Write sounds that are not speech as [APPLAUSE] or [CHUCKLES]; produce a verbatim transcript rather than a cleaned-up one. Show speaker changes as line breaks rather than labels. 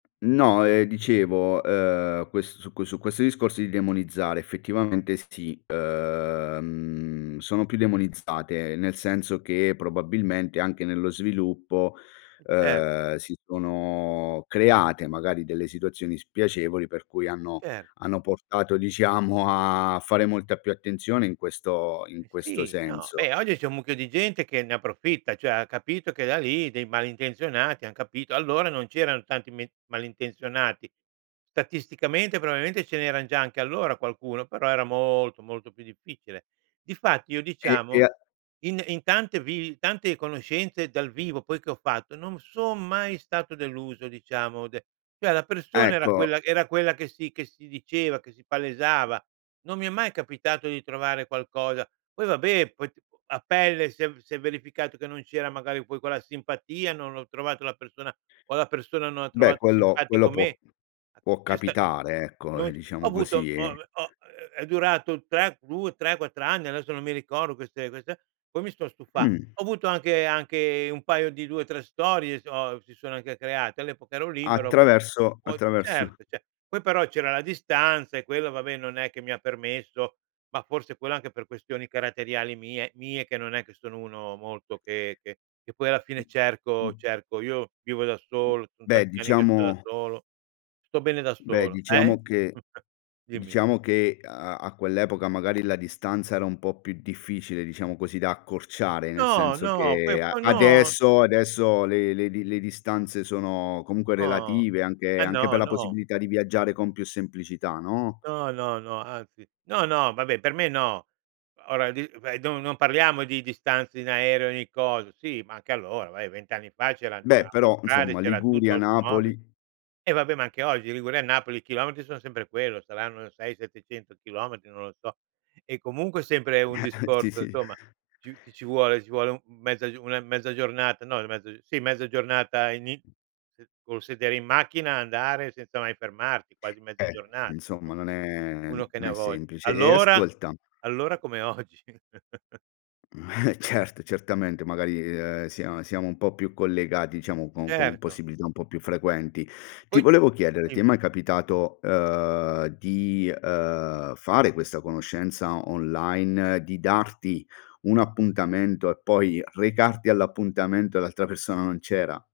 No, ehm, dicevo, uhm, ques su qu su questo discorso di demonizzare, effettivamente, sì, uhm, sono più demonizzate, nel senso che probabilmente, anche nello sviluppo,
Cer
uhm, si sono create magari delle situazioni spiacevoli, per cui hanno
Cer
hanno portato, diciamo, a fare molta più attenzione in questo in
Eh
questo
sì, no,
senso.
beh, oggi c'è un mucchio di gente che ne approfitta, ceh ha capito che da lì dei malintenzionati han capito allora, non c'erano tanti me malintenzionati. tatisticamente, probablemente, ce n'eran già anche allora qualcuno, però era molto, molto più difficile. Difatti, io,
E e
diciamo,
a
in in tante vivi in tante conoscenze dal vivo poi, che ho fatto non son mai stato deluso, diciamo de ceh la persona era
Ecco.
quella era quella che si che si diceva, che si palesava. Non mi è mai capitato di trovare qualcosa poi vabbè poi t u a pelle si è v si è verificato che non c'era magari poi quella simpatia, non ho trovato la persona o la persona non ha
Beh,
trovato
quello
simpatico
quello può
me.
può
C'è sta n
capitare, ecco, ehm,
noi c ho
diciamo
avuto
così,
ho
eh.
ve ho ehm, è durato tre due tre quattr anni, adesso non mi ricordo queste queste e poi mi son stufa
Mh.
ho avuto anche anche un paio di due tre storie s ho si sono anche create. All'epoca ero libero, ho avu
Attraverso
poi
attraverso
cert ce poi però c'era la distanza e quella, vabbè, non è che mi ha permesso ma forse quello, anche per questioni caratteriali mie mie, che non è che sono uno molto che che che poi alla
Mh,
fine cerco
mh.
cerco. Io vivo da
Mh.
solo, son
Beh,
tanti anni che sto da
diciamo
solo, sto bene da
beh,
solo. Eh?
diciamo che
[CHUCKLES] Dimmi.
diciamo che a a a quell'epoca, magari, la distanza era un po' più difficile, diciamo così, da accorciare, nel
No,
senso
no, poi
che a
ma no.
adesso adesso le le di le distanze sono comunque
No.
relative,
Ma,
anche anche per
no,
la
no.
possibilità di viaggiare con più semplicità, no?
No, no, no, anzi; no, no, vabbè, per me, no. Ora di ve do non parliamo di distanze in aereo, ni coso sì, ma anche allora, vai, vent anni fa c'eran
Beh,
c'era
però,
autostrade,
insomma,
c'era tutto,
Liguria,
automobile
Napoli.
eh, vabbè, ma anche oggi, Liguria e Napoli, i chilometri sono sempre quello, saranno sei settecento chilometri, non lo so. E comunque è sempre un
[CHUCKLES] Sì,
discorso
sì.
somma più ti ci vuole ci vuole un mezza una mezza giornata no, mezza uhm, sì, mezza giornata ini eh, col sedere in macchina, andare senza mai fermarti, quasi mezza
Eh,
giornata,
insomma,
nsom.
non è
Uno
n
che ne
non
ha
è
vogl
semplice e
allora,
ascolta
allora come oggi. [CHUCKLES]
Mh, eh, certo, certamente, magari, ehm, sia siamo un po' più collegati, ciamo, con con
Certo.
possibilità un po' più frequenti. Ti
Poi
volevo chiedere: ti è mai
dimmi.
capitato, uhm, di, uhm, fare questa conoscenza online, di darti un appuntamento e poi recarti all'appuntamento e l'altra persona non c'era?